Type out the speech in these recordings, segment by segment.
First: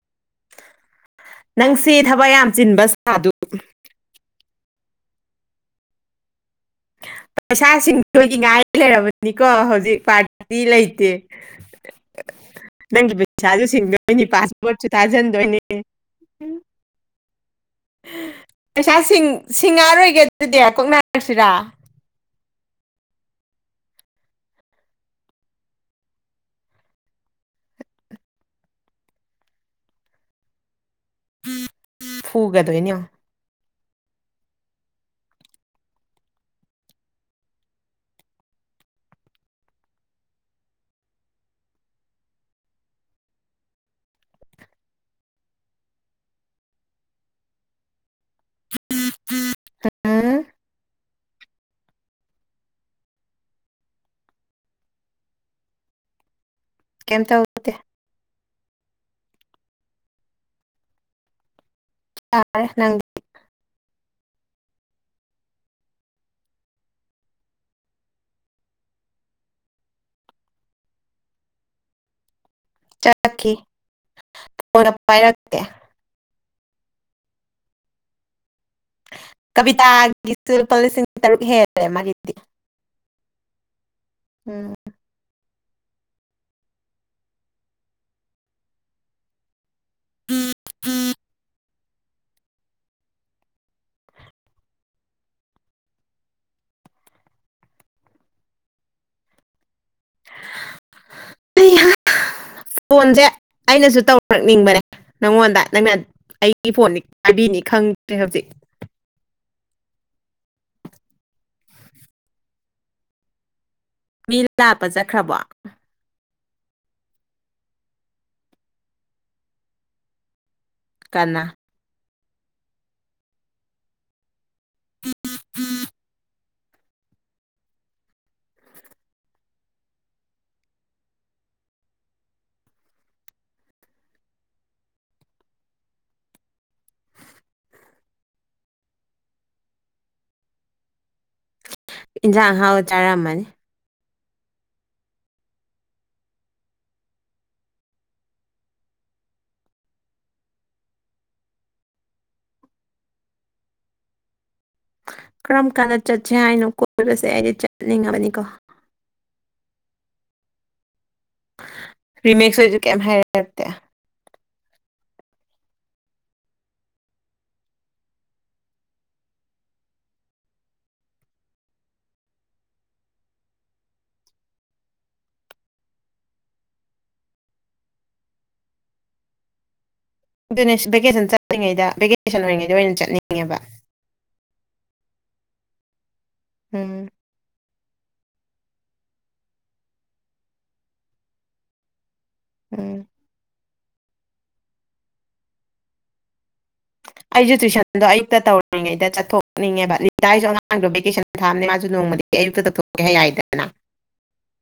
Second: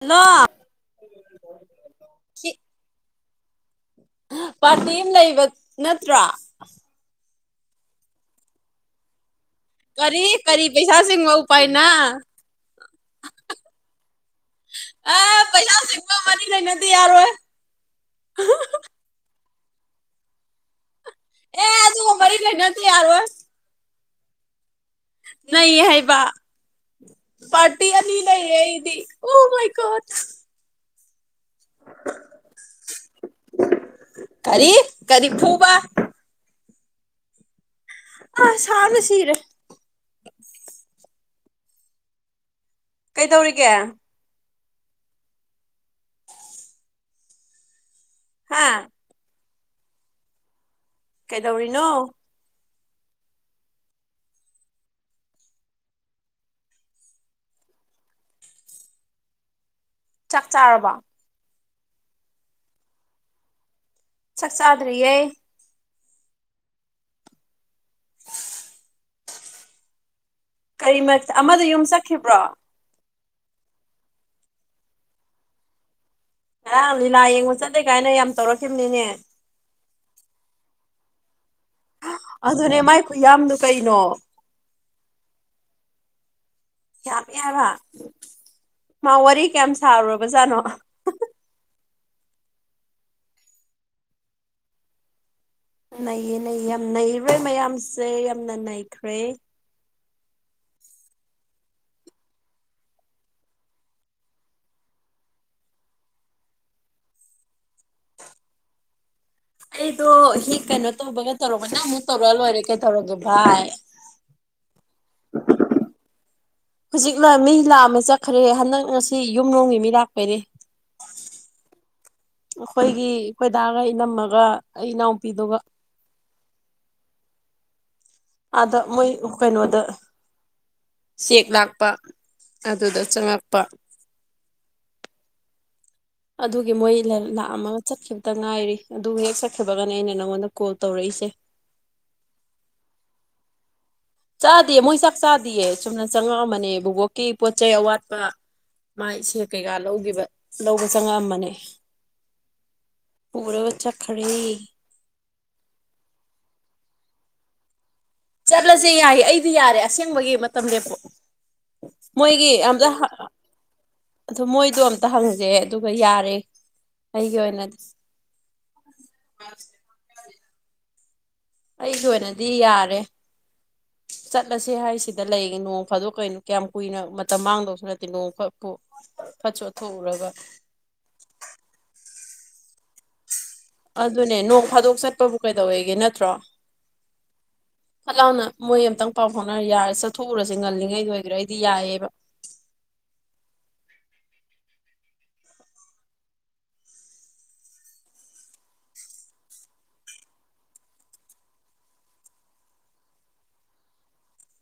hello ꯅꯪꯁꯤ ꯊꯕꯛ ꯌꯥꯝ ꯁꯤ ꯆꯤꯟꯕ ꯁꯥꯗꯨ ꯄꯥꯔꯇꯤ ꯑꯃ ꯂꯩꯕ ꯅꯠꯇ꯭ꯔꯥ ꯄꯩꯁꯥꯁꯤꯡꯗꯣꯏꯒꯤ ꯉꯥꯏ ꯂꯩꯔꯕꯅꯤ ꯀꯣ ꯍꯧꯖꯤꯛ ꯀꯔꯤ ꯄꯥꯔꯇꯤ ꯀꯔꯤ ꯄꯩꯁꯥ ꯂꯩꯇꯦ ꯁꯤꯡꯕ ꯎꯄꯥꯏꯅ ꯅꯪꯒꯤ ꯄꯩꯁꯥꯁꯨ ꯁꯤꯡꯗꯣꯏꯅꯤ ꯄꯥꯁꯄꯣꯠꯁꯨ ꯑꯦ ꯇꯥꯖꯟꯗꯣꯏꯅꯤ ꯄꯩꯁꯥ ꯁꯤꯡꯕ ꯃꯔꯤ ꯂꯩꯅꯗꯦ ꯌꯥꯔꯣꯏ ꯄꯩꯁꯥ ꯁꯤꯡ ꯁꯤꯡꯉꯛꯑꯔꯣꯏꯒꯦ ꯑꯗꯨꯗꯤ ꯀꯣꯛꯅꯔꯛꯁꯤꯔꯥ ꯀꯩꯅ ꯇ ꯌꯥꯔ ꯑꯣꯏ ꯅ ꯍꯥꯏꯕ ꯄꯥꯔꯇꯤ ꯑꯅꯤ ꯂꯩꯌꯦ ꯏꯗꯤ ꯎ ꯃꯥꯏꯀꯣ ꯍꯨꯒꯗꯅꯣ ꯀꯔꯤ ꯀꯔꯤ ꯐꯨꯕ ꯑ ꯁꯗ ꯁꯤꯤꯔꯦ ꯀꯩꯗꯧꯔꯤꯒꯦ ꯍꯥꯥ ꯍꯥ ꯀꯩꯗꯧꯔꯤꯅꯣ ꯀꯦꯝ ꯊꯧ ꯆꯥꯛ ꯆꯥꯔꯕꫭ ꯆꯥꯔꯦ ꯅꯪꯗꯤ ꯆꯥꯛ ꯆꯥꯗꯔꯤꯌꯦ ꯀꯔꯤ ꯃꯠ ꯑꯃꯗꫭ ꯌꯨꯝ ꯆꯠꯈꯤꯕ꯭ꫪꫭ ꯆꯛꯈꯤ ꯀꫭꯟꯒꯥ ꯄꯥꯏꯔꯛꯇ‌ꯦ ꯑꯥꯎ ꯂꯤꯂꯥ ꯌꯦꯡꯕ ꯆꯠꯂ‌ꯦ ꯀꯥꯏꯅ ꯌꯥꯝ ꯇꯧꯔꯛ ꯀꯕꯤꯇꯥꯒꯤꯁꯨ ꯂꯨꯄꯥ ꯂꯤꯁꯤꯡ ꯇꯔꯨꯛ ꯍꯦꯟ ꯑꯗꯨꯅꯦ ꯃꯥꯏ ꯈꯨꯌꯥꯝꯗꫭ ꯀꯩꯅꯣ ꯎꯝ ꯌꯥꯝꯃ‌ꯦ ꯍꯥꯏꯕ ꯃꯥ ꯋꯥꯔꯤ ꯀꯌꯥꯝ ꯁꯥꯔꯨꯔꯕꯖꯥꯠꯅꯣ ꯅꯩꯌꯦ ꯅꯩꯌꯦ ꯌꯥꯝ ꯅꯩꯔ‌ꯦ ꯃꯌꯥꯝꯁꯦ ꯌꯥꯝꯅ ꯅꯩꯈ꯭ꯔꯦ [unintelligible] ꯐꯣꯟꯖ‌ꯦ ꯑꯩꯅꯁꯨ ꯇꯧꯔꯛꯅꯤꯡꯕꯅꯦ ꯅꯪꯉꯣꯟꯗ ꯅꯪꯅ ꯑꯩꯒꯤ ꯐꯣꯟꯅꯤ ꯄꯥꯏꯕꯤꯅꯤ ꯈꯪꯗ꯭ꯔꯦ ꯍꯧꯖꯤꯛ ꯑꯩꯗꯣ ꯍꯤꯛ ꯀꯩꯅꯣ ꯇꯧꯕꯒ ꯇꯧꯔꯛꯄꯥꯗ ꯑꯃꯨꯛ ꯇꯧꯔꯛ ꯑꯥ ꯂꯣꯏꯔꯦ ꯀꯩꯗꯧꯔꯒꯦ ꯚꯥꯏ ꯃꯤ ꯂꯥꯞꯄ ꯆꯠꯈ꯭ꯔꯕꯣ ꯍꯧꯖꯤꯛꯅ ꯃꯤ ꯂꯥꯛꯑꯝꯃꯦ ꯆꯠꯈ꯭ꯔꯦ ꯍꯟꯗꯛ ꯉꯁꯤ ꯌꯨꯝ ꯗꫭꯡꯒꯤ ꯃꯤ ꯂꯥꯛꯄꯩꯅꯦ ꯀꯅꯥ ꯑꯩꯈꯣꯏꯒꯤ ꯑꯩꯈꯣꯏ ꯗꯥꯒ ꯏꯅꯝꯃꯒ ꯑꯩ ꯏꯅꯥꯎꯄꯤꯗꯨꯒ ꯑꯗ ꯃꯣꯏ ꯀꯩꯅꫭꯗ ꯆꯦꯛ ꯂꯥꯛꯄ ꯑꯗꯨꯗ ꯆꯪꯉꯛꯄ ꯑꯗꯨꯒꯤ ꯃꯣꯏ ꯂꯥ ꯂꯥꯛꯑꯝꯃꯒ ꯆꯠꯈꯤꯕꯇ ꯉꯥꯏꯔꯤ ꯑꯗꯨ ꯍꯦꯛ ꯆꯠꯈꯤꯕꯒꯅꯦ ꯑꯩꯅ ꯅꯪꯉꯣꯟꯗ ꯀꯣꯜ ꯇꯧꯔꯛꯏ ꯁꯦ ꯏꯟꯖꯥꯡ ꯑꯍꯥꯎ ꯆꯔꯃꯅꯤ ꯆꯥꯗꯦ ꯃꯣꯏ ꯆꯥꯛ ꯆꯥꯗꯤꯌꯦ ꯆꯨꯝꯅ ꯆꯪꯉꯛꯑꯝꯕꯅꯦ ꯚꯣꯕꯣꯛꯀꯤ ꯄꯣꯠ ꯆꯩ ꯑꯋꯥꯠꯄ ꯃꯥ ꯏꯁ‌ꯦ ꯀꯩꯀꯥ ꯂꯧꯒꯤꯕ ꯂꯧꯕ ꯆꯪꯉꯛꯑꯝꯕꯅꯦ ꯄꯨꯔꯒ ꯆꯠꯈꫪ‌ꯦ ꯀꯔꯝ ꯀꯥꯟꯗ ꯆꯠꯁꯦ ꯍꯥꯏꯅꯣ ꯀꯣꯏꯕꯁꯦ ꯑꯩꯗꯤ ꯆꯠꯅꯤꯡꯉꯕꯅꯤꯀꯣ ꯆꯠꯂꯁꯦ ꯌꯥꯏꯌꯦ ꯑꯩꯗꯤ ꯌꯥꯔꯦ ꯑꯁꯦꯡꯕꯒꯤ ꯃꯇꯝꯂ‌ꯦꯞꯄꫭ ꯃꯣꯏꯒꯤ ꯔꯤꯃꯦꯛꯁ ꯍꯣꯏꯁꯨ ꯑꯝꯇ ꯀꯩꯝ ꯍꯥ ꯍꯥꯏꯔꯛꯇꯦ ꯑꯗꫭ ꯃꯣꯏꯗꯣ ꯑꯝꯇ ꯍꯪꯖ‍ꯦ ꯑꯗꯨꯒ ꯌꯥꯔꯦ ꯑꯩꯒꯤ ꯑꯣꯏꯅꯗꯤ [unintelligible] ꯑꯩꯒꯤ ꯑꯣꯏꯅꯗꯤ ꯌꯥꯔꯦ ꯆꯠꯂꯁꯦ ꯍꯥꯏꯁꯤꯗ ꯂꯩꯒ‌ꯦ ꯅꫭꯡ ꯐꯥꯗꯣꯛ ꯀꯩꯅꯣ ꯀꯌꯥꯝ ꯀꯨꯏꯅ ꯃꯇꯝ ꯃꯥꯡꯗꯧꯁꯨ ꯅꯠꯇꯦ ꯅꯣꯡ ꯈꯛꯄꯨ ꯐꯠꯆꯣ ꯕ‌ꯦꯅ‍ꯦꯁ ꯚꯦꯀꯦꯁꯟ ꯆꯠꯂꯤꯉꯩꯗ ꯚꯦꯀꯦꯁꯟ ꯑꯣꯏꯔꯤꯉꯩꯗ ꯑꯣꯏꯅ ꯆꯠꯅꯤꯡꯉꯦꯕ ꯑꯗꯨꯅꯦ ꯅꯣꯡ ꯐꯥꯗꯣꯛ ꯆꯠꯄꯕꯨ ꯀꯩꯗꯧꯋꯦꯒꯦ ꯅꯠꯇ꯭ꯔꯣ ꯎꯝ ꯐꯠ ꯂꯥꯎꯅ ꯃꯣꯏ ꯑꯃꯝꯇꯪ ꯄꯥꯎ ꯐꯥꯎꯅꯔ ꯌꯥꯔꯦ ꯆꯠꯊꯣꯛꯎꯔꯁꯦ ꯉꯜꯂꯤꯉꯩꯗ ꯑꯣꯏꯒꯦꯔꯥ ꯑꯩꯗꯤ ꯌꯥꯏꯌ‌ꯦꯕ ꯎꯝ [unintelligible] ꯑꯩꯁꯨ ꯇꯨꯏꯁꯟꯗꯣ ꯑꯌꯨꯛꯇ ꯇꯧꯔꯤꯉꯩꯗ ꯆꯠꯊꯣꯛꯅꯤꯡꯉꯦꯕ ꯂꯤꯇꯥꯏꯖꯁꯨ ꯑꯉꯥꯡꯗꯣ ꯚꯦꯀꯦꯁꯟ ꯊꯥꯕꯅꯦ ꯃꯥꯁꯨ ꯅꯣꯡꯃꯗꯤ ꯑꯌꯨꯛꯇ ꯇꯧꯊꯣꯛꯀꯦ ꯍꯥꯏ ꯌꯥꯏꯗꯅ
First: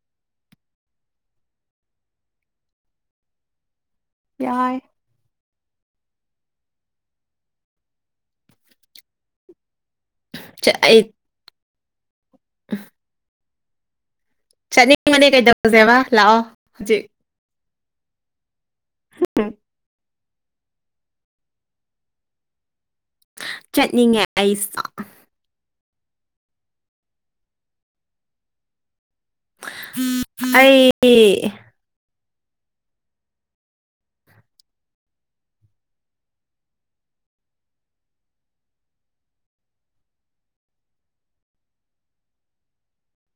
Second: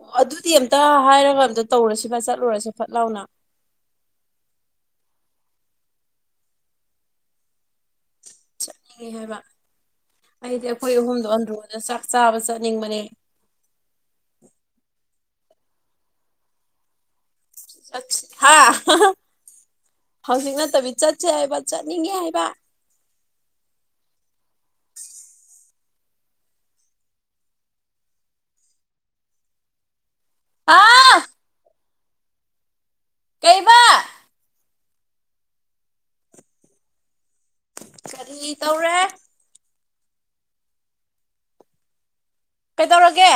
ꯑꯣ ꯑꯗꯨꯗꯤ ꯑꯝꯇ ꯍꯥꯏꯔꯒ ꯑꯝꯇ ꯇꯧꯔꯁꯤꯕ ꯆꯠꯂꯨꯔꯁꯤ ꯐꯠ ꯂꯥꯎꯅ ꯑꯥꯏ ꯆꯠꯅꯤꯡꯉꯦ ꯍꯥꯏꯕ ꯑꯩꯗꯤ ꯑꯩꯈꯣꯏ ꯑꯩ ꯑꯍꯨꯝꯗꯣ ꯑꯟꯗ꯭ꯔꯣꯗ ꯆꯥꯛ ꯆꯥꯕ ꯆꯠꯅꯤꯡꯕꯅꯦ ꯆꯅꯤꯡꯕꯅ‌ꯦ ꯀꯩꯗꯧꯖ‌ꯦꯕ ꯂꯥꯛꯑꫭ ꯍꯧꯖꯤꯛ ꯑꯁ ꯍꯥꯥ ꯍꯨꯞ ꯎꯝ ꯍꯧꯖꯤꯛ ꯅꯠꯇꯕꯤ ꯆꯠꯁꯦ ꯍꯥꯏꯕ ꯆꯠꯅꯤꯡꯉꯦ ꯍꯥꯏꯕ ꯆꯠꯅꯤꯡꯉꯦ ꯑꯩꯁ ꯑꯥ ꯑꯩ ꯀꯩꯕꯥ ꯀꯔꯤ ꯇꯧꯔꯦ ꯀꯩꯗꯧꯔꯒꯦ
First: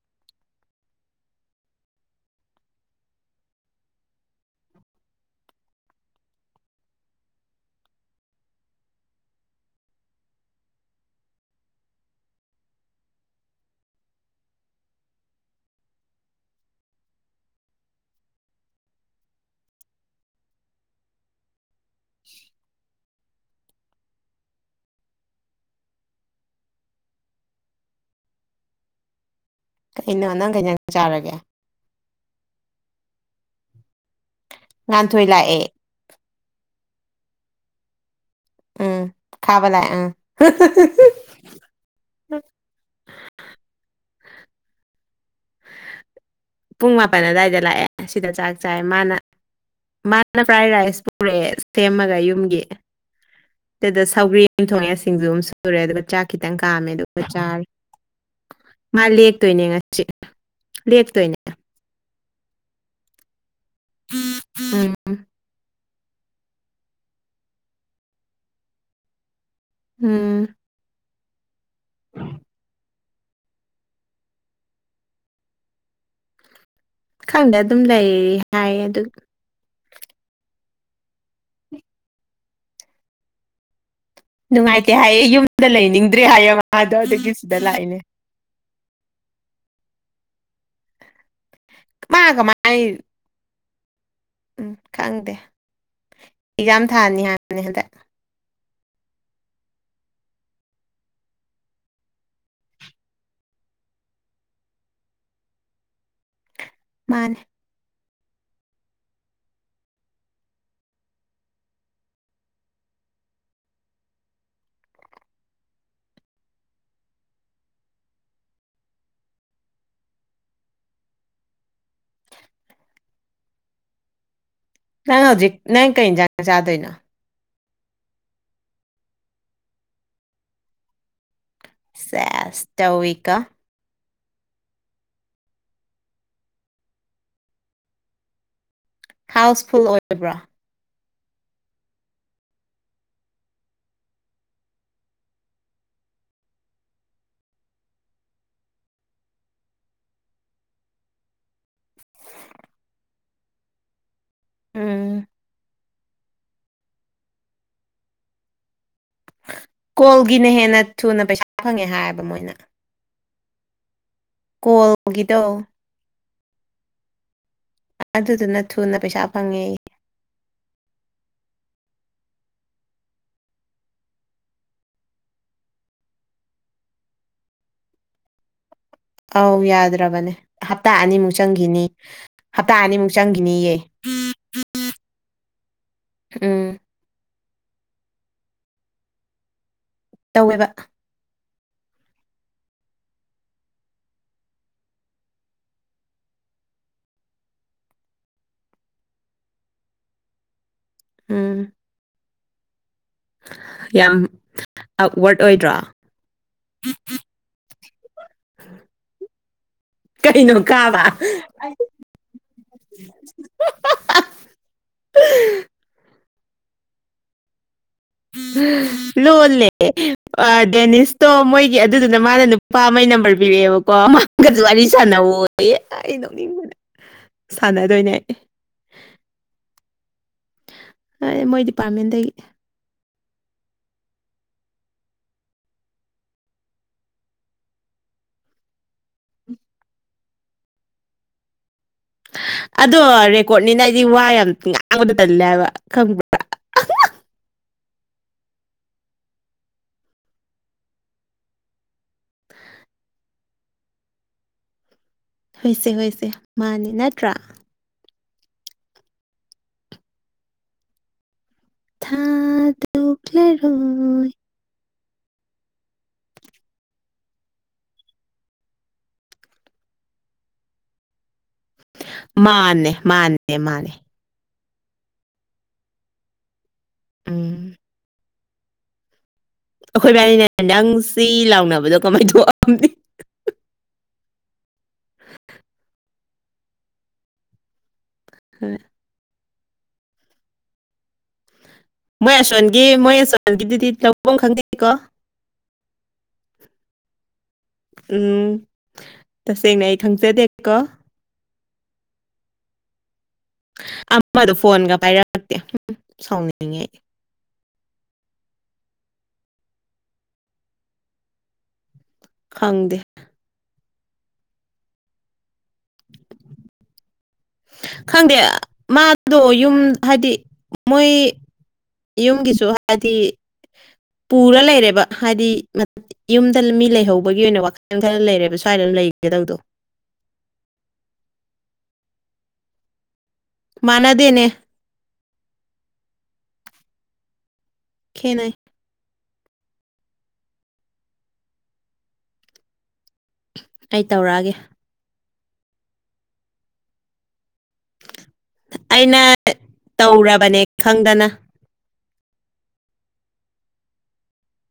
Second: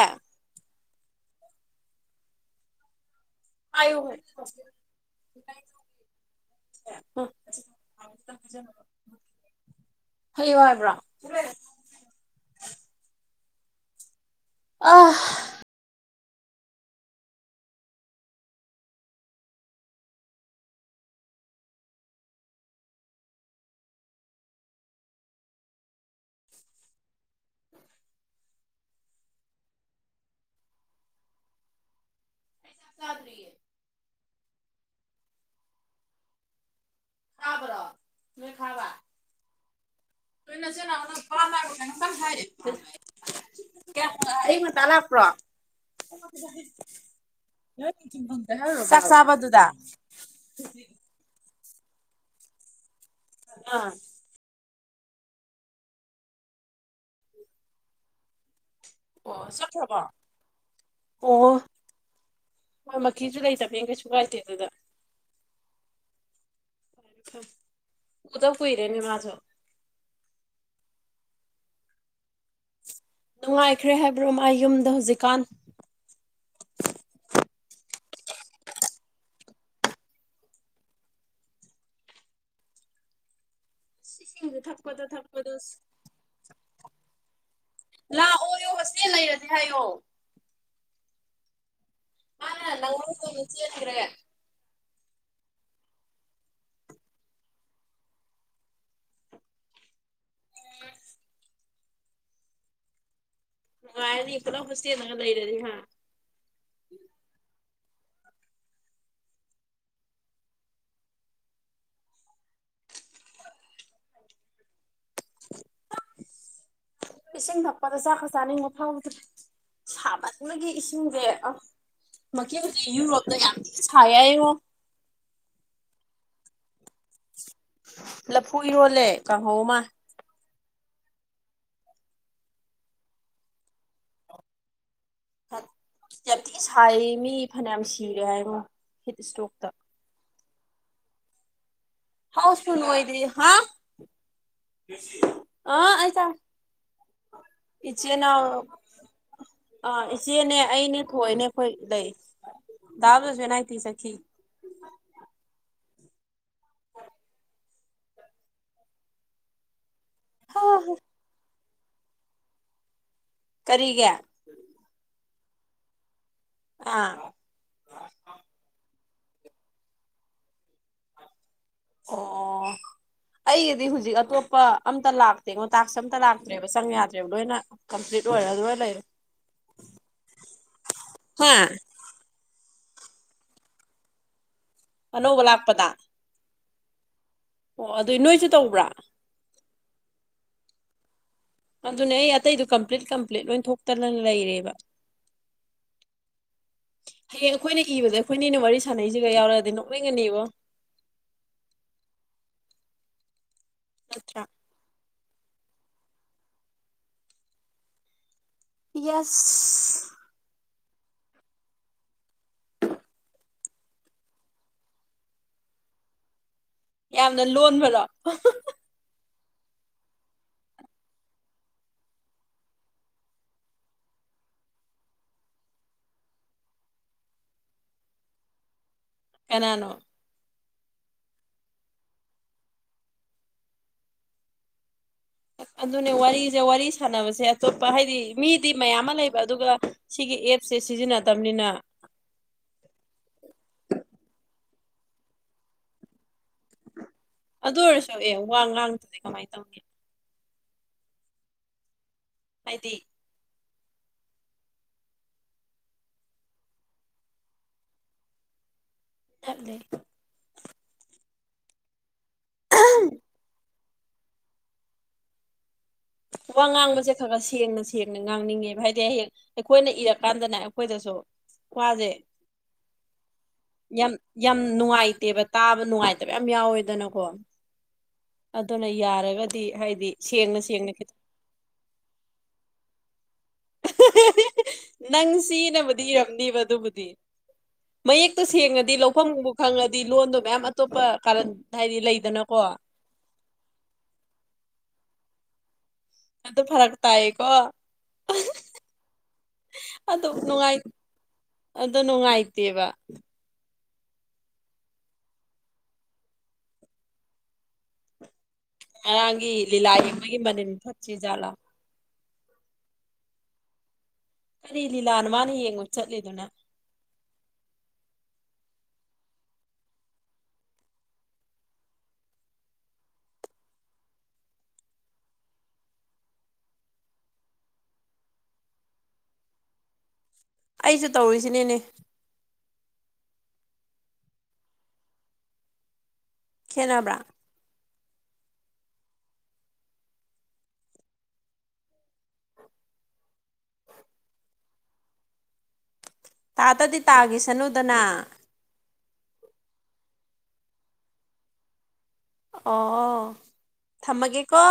ꯑꯌꯨ ꯍꯥꯏ [inaudible] ꯍꯌꯦꯡ ꯍꯥꯏꯕ꯭ꯔꯥ ꯑ [unintelligible] ꯀꯩꯅꯣ ꯅꯪ ꯀꯩ ꯅꯪ ꯆꯥꯔꯒꯦ ꯁꯥ ꯁꯥꯗ ꯉꯥꯟꯊꯣꯏ ꯂꯥꯛꯑꯦ ꯍꯥꯥꯕ꯭ꯔꯣ ꯎꯝ ꯈꯕ ꯂꯦ ꯍꯔ ꯀꯃ ꯇꯥꯂꯥ ꯑꯄ꯭ꯔꯣ ꯄꯨꯡ ꯃꯥꯄꯜ ꯑꯗꯨꯋꯥꯏꯗ ꯂꯥꯛꯑꯦ ꯁꯤꯗ ꯆꯥꯛ ꯆꯥꯏ ꯆꯥꯛ ꯃꯥꯅ ꯆꯥꯕꯗꯨꯗ ꯃꯥꯅ ꯐ꯭ꯔꯥꯏ ꯔꯥꯏꯁ ꯍꯧꯔꯛꯑꯦ ꯁꯦꯝꯃꯒ ꯌꯨꯝꯒꯤ ꯑꯥ ꯑꯗꯨꯗ ꯁꯧꯒ꯭ꯔꯤꯟ ꯌꯨꯝ ꯊꯣꯡꯉꯦ ꯁꯤꯡꯖ ꯑꯗꯨꯝ ꯁꯨꯔꯦ ꯑꯗꯨꯒ ꯆꯥꯛ ꯈꯤꯇꯪ ꯀꯥꯝꯃꯦ ꯑꯗꯨꯒ ꯆꯥ ꯃꯥ ꯑꯣ ꯂꯦꯛꯇꯣꯏꯅꯦ ꯆꯠꯈ꯭ꯔꯕꯣ ꯉꯁꯤ ꯂꯦꯛꯇꯣꯏꯅꯦ ꯑꯣ ꯍꯣꯏ ꯃꯤꯁꯨ ꯂꯩꯇꯕꯅꯤꯅ ꯀꯩꯁꯨ ꯀꯥꯏꯗꯦ ꯑꯗꯨꯗ ꯎꯝ ꯎꯗ ꯀꯏꯔꯦꯅꯤ ꯃꯥꯁꯨ ꯎꯝ ꯅꯨꯡꯉꯥꯏꯈ꯭ꯔꯦ ꯍꯥꯏꯕ꯭ꯔꯣ ꯃꯥ ꯌꯨꯝꯗ ꯍꯧꯖꯤꯛꯀꯥꯟ ꯪꯗ ꯑꯗꯨꯝ ꯂꯩ ꯍꯥꯏ ꯑꯗꯨ ꯏꯁꯤꯡꯁꯨ ꯅꯨꯡꯉꯥꯏꯇꯦ ꯊꯛꯄꯗ ꯍꯥꯏꯌꯦꯦ ꯊꯛꯄꯗ ꯌꯨꯝꯗ ꯂꯩꯅꯤꯡꯗ꯭ꯔꯦ ꯍꯥꯏꯌꯦ ꯃꯉꯥꯗꯣ ꯑꯗꯨꯒꯤ ꯁꯤꯗ ꯂꯥꯛꯏꯅꯦ ꯍꯥꯏꯣ ꯃꯥ ꯑ ꯀꯃꯥꯏ ꯅꯪꯅꯤ꯭ꯔꯦ ꯎꯝ ꯈꯪꯗꯦ ꯑꯦꯛꯖꯥꯝ ꯊꯥꯅꯤ ꯍꯥꯏꯕꯅꯤ ꯍꯟꯗꯛ ꯑ ꯉꯅꯤ ꯏꯂ ꯈꯨꯁꯤꯤꯉ ꯇꯩꯔꯗꯤ ꯍꯥ ꯃꯥꯅꯦ ꯏꯁꯤꯡ ꯊꯛꯄꯗ ꯆꯥꯛꯀ ꯆꯥꯅꯤꯡꯕ ꯐꯥꯎꯗ꯭ꯔꯦ ꯁꯥꯕꯗꯨꯒꯤ ꯏꯁꯤꯡꯁꯦ ꯑ ꯃꯈꯦꯜ ꯍꯧ ꯌꯨꯔꯣꯞꯇ ꯌꯥꯝ ꯊꯤꯅ ꯁꯥꯏ ꯌꯥꯏꯉꯣ ꯅꯪ ꯍꯧꯖꯤꯛ ꯅꯪ ꯀꯩꯖꯅ ꯆꯥꯗꯣꯏꯅ ꯂꯐꯨ ꯌꯣꯜꯂꯦ ꯀꯥꯡꯍꯧꯃ ꯁ ꯁꯧꯋ ꯀ ꯊꯤ ꯁꯥꯏ ꯃꯤ ꯐꯅꯌꯥꯝ ꯁꯤꯔꯦ ꯍꯥꯏꯃꯨ ꯍꯥꯎꯁ ꯐꯨꯜ ꯑꯣꯏꯕ꯭ꯔꯥ ꯍꯥꯎꯁ ꯐꯜ ꯑꯣꯏꯣꯏꯗ ꯍꯥ ꯑ ꯑꯩꯁ ꯏꯆꯦꯅ ꯑꯥ ꯏꯆꯦꯅꯦ ꯑꯩꯅꯦ ꯊꯣꯛꯑꯅꯦ ꯑꯩꯈꯣꯏ ꯂꯩ ꯗꯥꯥꯕꯗꯁꯨ ꯑꯦꯅꯥꯏꯇꯤ ꯆꯠꯈꯤ [unintelligible] ꯎꯝ ꯎ ꯀꯣꯜꯒꯤꯅ ꯍꯦꯟꯅ ꯊꯨꯅ ꯄꯩꯁꯥ ꯐꯪꯉꯦ ꯍꯥꯏꯕ ꯃꯣꯏꯅ ꯀꯔꯤꯒ ꯀꯣꯜꯒꯤꯗ ꯑꯥ ꯑꯗꯨꯗꯨꯅ ꯊꯨꯅ ꯄꯩꯁꯥ ꯐꯪꯉꯦ ꯑ ꯑꯩꯒꯤꯗꯤ ꯍꯧꯖꯤꯛ ꯑꯇꯣꯞꯄ ꯑꯝꯇ ꯂꯥꯛꯇꯦꯉꯣ ꯇꯥꯛꯁ ꯑꯝꯇ ꯂꯥꯛꯇ꯭ꯔꯦꯕ ꯆꯪ ꯌꯥꯗ꯭ꯔꯦꯕ ꯂꯣꯏꯅ ꯀꯝꯄ꯭ꯂꯤꯠ ꯑꯗꯨ ꯑꯗꯨꯣꯂꯔꯣ ꯑꯧ ꯌꯥꯗ꯭ꯔꯕꯅꯦ ꯍꯞꯇꯥ ꯑꯅꯤꯃꯨꯛ ꯍꯥ ꯆꯪꯈꯤꯅꯤ ꯍꯞꯇꯥ ꯑꯅꯤꯃꯨꯛ ꯆꯪꯈꯤꯅꯤꯌꯦ ꯑꯅꯧꯕ ꯂꯥꯛꯄꯗ ꯎꯝ ꯑꯣ ꯑꯗꯨꯏ ꯅꯣꯏꯁꯨ ꯇꯧꯕ꯭ꯔꯥ ꯇꯧꯋꯦꯕ ꯑꯗꯨꯅꯦ ꯑꯩ ꯑꯇꯩꯗꯣ ꯀꯝꯄ꯭ꯂꯤꯠ ꯀꯝꯄ꯭ꯂꯤꯠ ꯂꯣꯏ ꯊꯣꯛꯇꯅ ꯂꯩꯔꯦꯕ ꯍꯌꯦꯡ ꯑꯩꯈꯣꯏꯅ ꯏꯕꯁꯦ ꯑꯩꯈꯣꯏꯅꯦꯅ ꯋꯥꯔꯤ ꯁꯥꯟꯅꯩꯁꯤꯒ ꯌꯥꯎꯔꯛꯑꯗꯤ ꯅꯣꯛꯅꯤꯡꯅꯤꯕꯣ ꯎꯝ ꯌꯥꯝ ꯅꯠꯇ꯭ꯔꯥ ꯑꯞꯋꯥꯔꯗ ꯑꯣꯏꯗ꯭ꯔꯣ ꯌꯦꯁ ꯀꯩꯅꯣ ꯀꯥꯕ [inaudible] ꯌꯥꯝꯅ ꯂꯣꯟꯕꯗꯣ ꯎꯝ ꯂꯣꯏ ꯗꯦꯅꯤꯁꯇꯣ ꯃꯣꯏꯒꯤ ꯑꯗꯨꯗꯨꯅ ꯃꯥꯅ ꯅꯨꯄꯥ ꯑꯃꯒꯤꯩ ꯅꯝꯕꯔ ꯄꯤꯔꯛꯑꯦꯕꯀꯣ ꯋꯥꯔꯤ ꯁꯥꯟꯅꯧ ꯑꯩ ꯅꯣꯛꯅꯤꯡꯕꯅ ꯁꯥꯟꯅꯗꯣꯏꯅꯦ ꯀꯅꯥꯅꯣ ꯃꯣꯏ ꯗꯤꯄꯥꯔꯠꯃꯦꯟꯗꯒꯤ ꯑꯣ ꯑꯗꯨꯅꯦ ꯋꯥꯔꯤꯁꯦ ꯋꯥꯔꯤ ꯁꯅꯕꯁꯦ ꯑꯇꯣꯞꯄ ꯍꯥꯏꯗꯤ ꯃꯤꯗꯤ ꯃꯌꯥꯝ ꯑꯃ ꯂꯩꯕ ꯑꯗꯨꯒ ꯁꯤꯒꯤ ꯑꯦꯞꯁꯦ ꯁꯤꯖꯤꯟꯅꯠꯇꯕꯅꯤꯅ ꯑꯗꯣ ꯔꯦꯀꯣꯔꯠꯅꯤꯅ ꯑꯩꯗꯤ ꯋꯥ ꯌꯥꯝ ꯉꯥꯡꯕꯗ ꯇꯜꯂꯦ ꯍꯥꯏꯕ ꯈꯪꯕ꯭ꯔꯥ ꯑꯗꯨ ꯑꯣꯏꯔꯁꯨ ꯑꯦ ꯋꯥ ꯉꯥꯡꯗꯗꯤ ꯀꯃꯥꯏꯅ ꯇꯧꯅꯤ ꯍꯥꯏꯗꯤ ꯍꯣꯏꯏꯁꯦ ꯍꯣꯏꯏꯁꯦ ꯃꯥꯅꯦ ꯅꯠꯇ꯭ꯔꯥ ꯆꯂꯦ ꯊꯥ ꯂꯔꯣꯏ ꯋꯥ ꯉꯥꯡꯕꯁꯦ ꯈꯔ ꯈꯔ ꯁꯦꯡꯅ ꯁꯦꯡꯅ ꯉꯥꯡꯅꯤꯡꯉꯦꯕ ꯍꯥꯏꯗꯤ ꯍꯌꯦꯦꯛ ꯑꯩꯈꯣꯏꯅ ꯏꯔꯀꯥꯟꯗꯅ ꯑꯩꯈꯣꯏꯗꯁꯨ ꯋꯥꯁꯦ ꯃꯥꯅꯦ ꯃꯥꯅꯦ ꯃꯥꯅꯦ ꯌꯥꯝ ꯌꯥꯝ ꯅꯨꯡꯉꯥꯏꯇꯦꯕ ꯇꯥꯕ ꯅꯨꯡꯉꯥꯏꯇꯕ ꯌꯥꯝ ꯌꯥꯎꯋꯦꯗꯅꯀꯣ ꯎꯝ ꯑꯗꯨꯅ ꯌꯥꯔꯒꯗꯤ ꯍꯥꯏꯗꯤ ꯑꯩꯈꯣꯏꯕꯥꯅꯤꯅ ꯁꯦꯡꯅ ꯅꯪ ꯁꯦꯡꯅ ꯈꯤꯇꯪ ꯁꯤ ꯂꯥꯎꯅꯕꯗꯣ ꯀꯃꯥꯏꯅ ꯊꯣꯛꯑꯝꯅꯤ ꯅꯪ ꯁꯤꯅꯕꯨꯗꯤ ꯏꯔꯝꯅꯤꯕ ꯑꯗꯨꯕꯨꯗꯤ ꯃꯌꯦꯛꯇꯣ ꯁꯦꯡꯉꯗꯤ ꯂꯧꯐꯝꯕꯨ ꯈꯪꯉꯗꯤ ꯂꯣꯟꯗꯣ ꯃꯌꯥꯝ ꯑꯇꯣꯞꯄ ꯀꯥꯔꯟ ꯍꯥꯏꯗꯤ ꯃꯣꯏ ꯂꯩꯗꯅꯀꯣ ꯑꯁꯣꯟꯒꯤ ꯃꯣꯏ ꯑꯁꯣꯟꯒꯤꯗꯨꯗꯤ ꯂꯧꯐꯝ ꯈꯪꯗꯦꯀꯣ ꯑꯗꯨ ꯐꯔꯛ ꯇꯥꯏꯌꯦꯀꯣ ꯎꯝ ꯇꯁꯦꯡꯅ ꯑꯩ ꯑꯗꯨ ꯈꯪꯖꯗꯦꯀꯣ ꯅꯨꯡꯉꯥꯏ ꯑꯗꯨ ꯅꯨꯡꯉꯥꯏꯇꯦꯕ ꯑꯃꯗꯣ ꯐꯣꯟꯒ ꯄꯥꯏꯔꯛꯛꯇꯦ ꯁꯥꯎꯅꯤꯡꯉꯦ ꯑꯩ ꯉꯔꯥꯡꯒꯤ ꯂꯤꯂꯥ ꯌꯦꯡꯕꯒꯤ ꯃꯅꯤꯟ ꯐꯠꯁꯤ ꯖꯥꯠꯂꯥ ꯈꯪꯗꯦ ꯀꯔꯤ ꯂꯤꯂꯥꯅ ꯃꯥꯅ ꯌꯦꯡꯉꯨ ꯆꯠꯂꯤꯗꯨꯅ ꯈꯪꯗꯦ ꯃꯥꯗꯣ ꯌꯨꯝ ꯍꯥꯏꯗꯤ ꯃꯣꯏ ꯌꯨꯝꯒꯤꯁꯨ ꯍꯥꯏꯗꯤ ꯄꯨꯔ ꯂꯩꯔꯦꯕ ꯍꯥꯏꯗꯤ ꯌꯨꯝꯗ ꯃꯤ ꯂꯩꯍꯧꯕꯒꯤ ꯑꯣꯏꯅ ꯋꯥꯈꯜ ꯈꯔ ꯂꯩꯔꯦꯕ ꯁ꯭ꯋꯥꯏꯗ ꯂꯩꯒ ꯗꯧꯗꯨ ꯑꯩꯁꯨ ꯇꯧꯔꯤꯁꯤꯅꯤꯅꯦ ꯃꯅꯥꯗꯦꯅꯦ ꯈꯦꯠꯅꯕ꯭ꯔꯥ ꯈꯦꯅꯩ ꯑꯩ ꯇꯧꯔꯛꯑꯒꯦ ꯇꯥ ꯇꯗꯤ ꯇꯥꯒꯤꯁꯅꯨ ꯑꯩꯅ ꯇꯧꯔꯕꯅꯦ ꯈꯪꯗꯅ ꯑꯣꯑꯣ ꯊꯝꯃꯒꯦꯀꯣ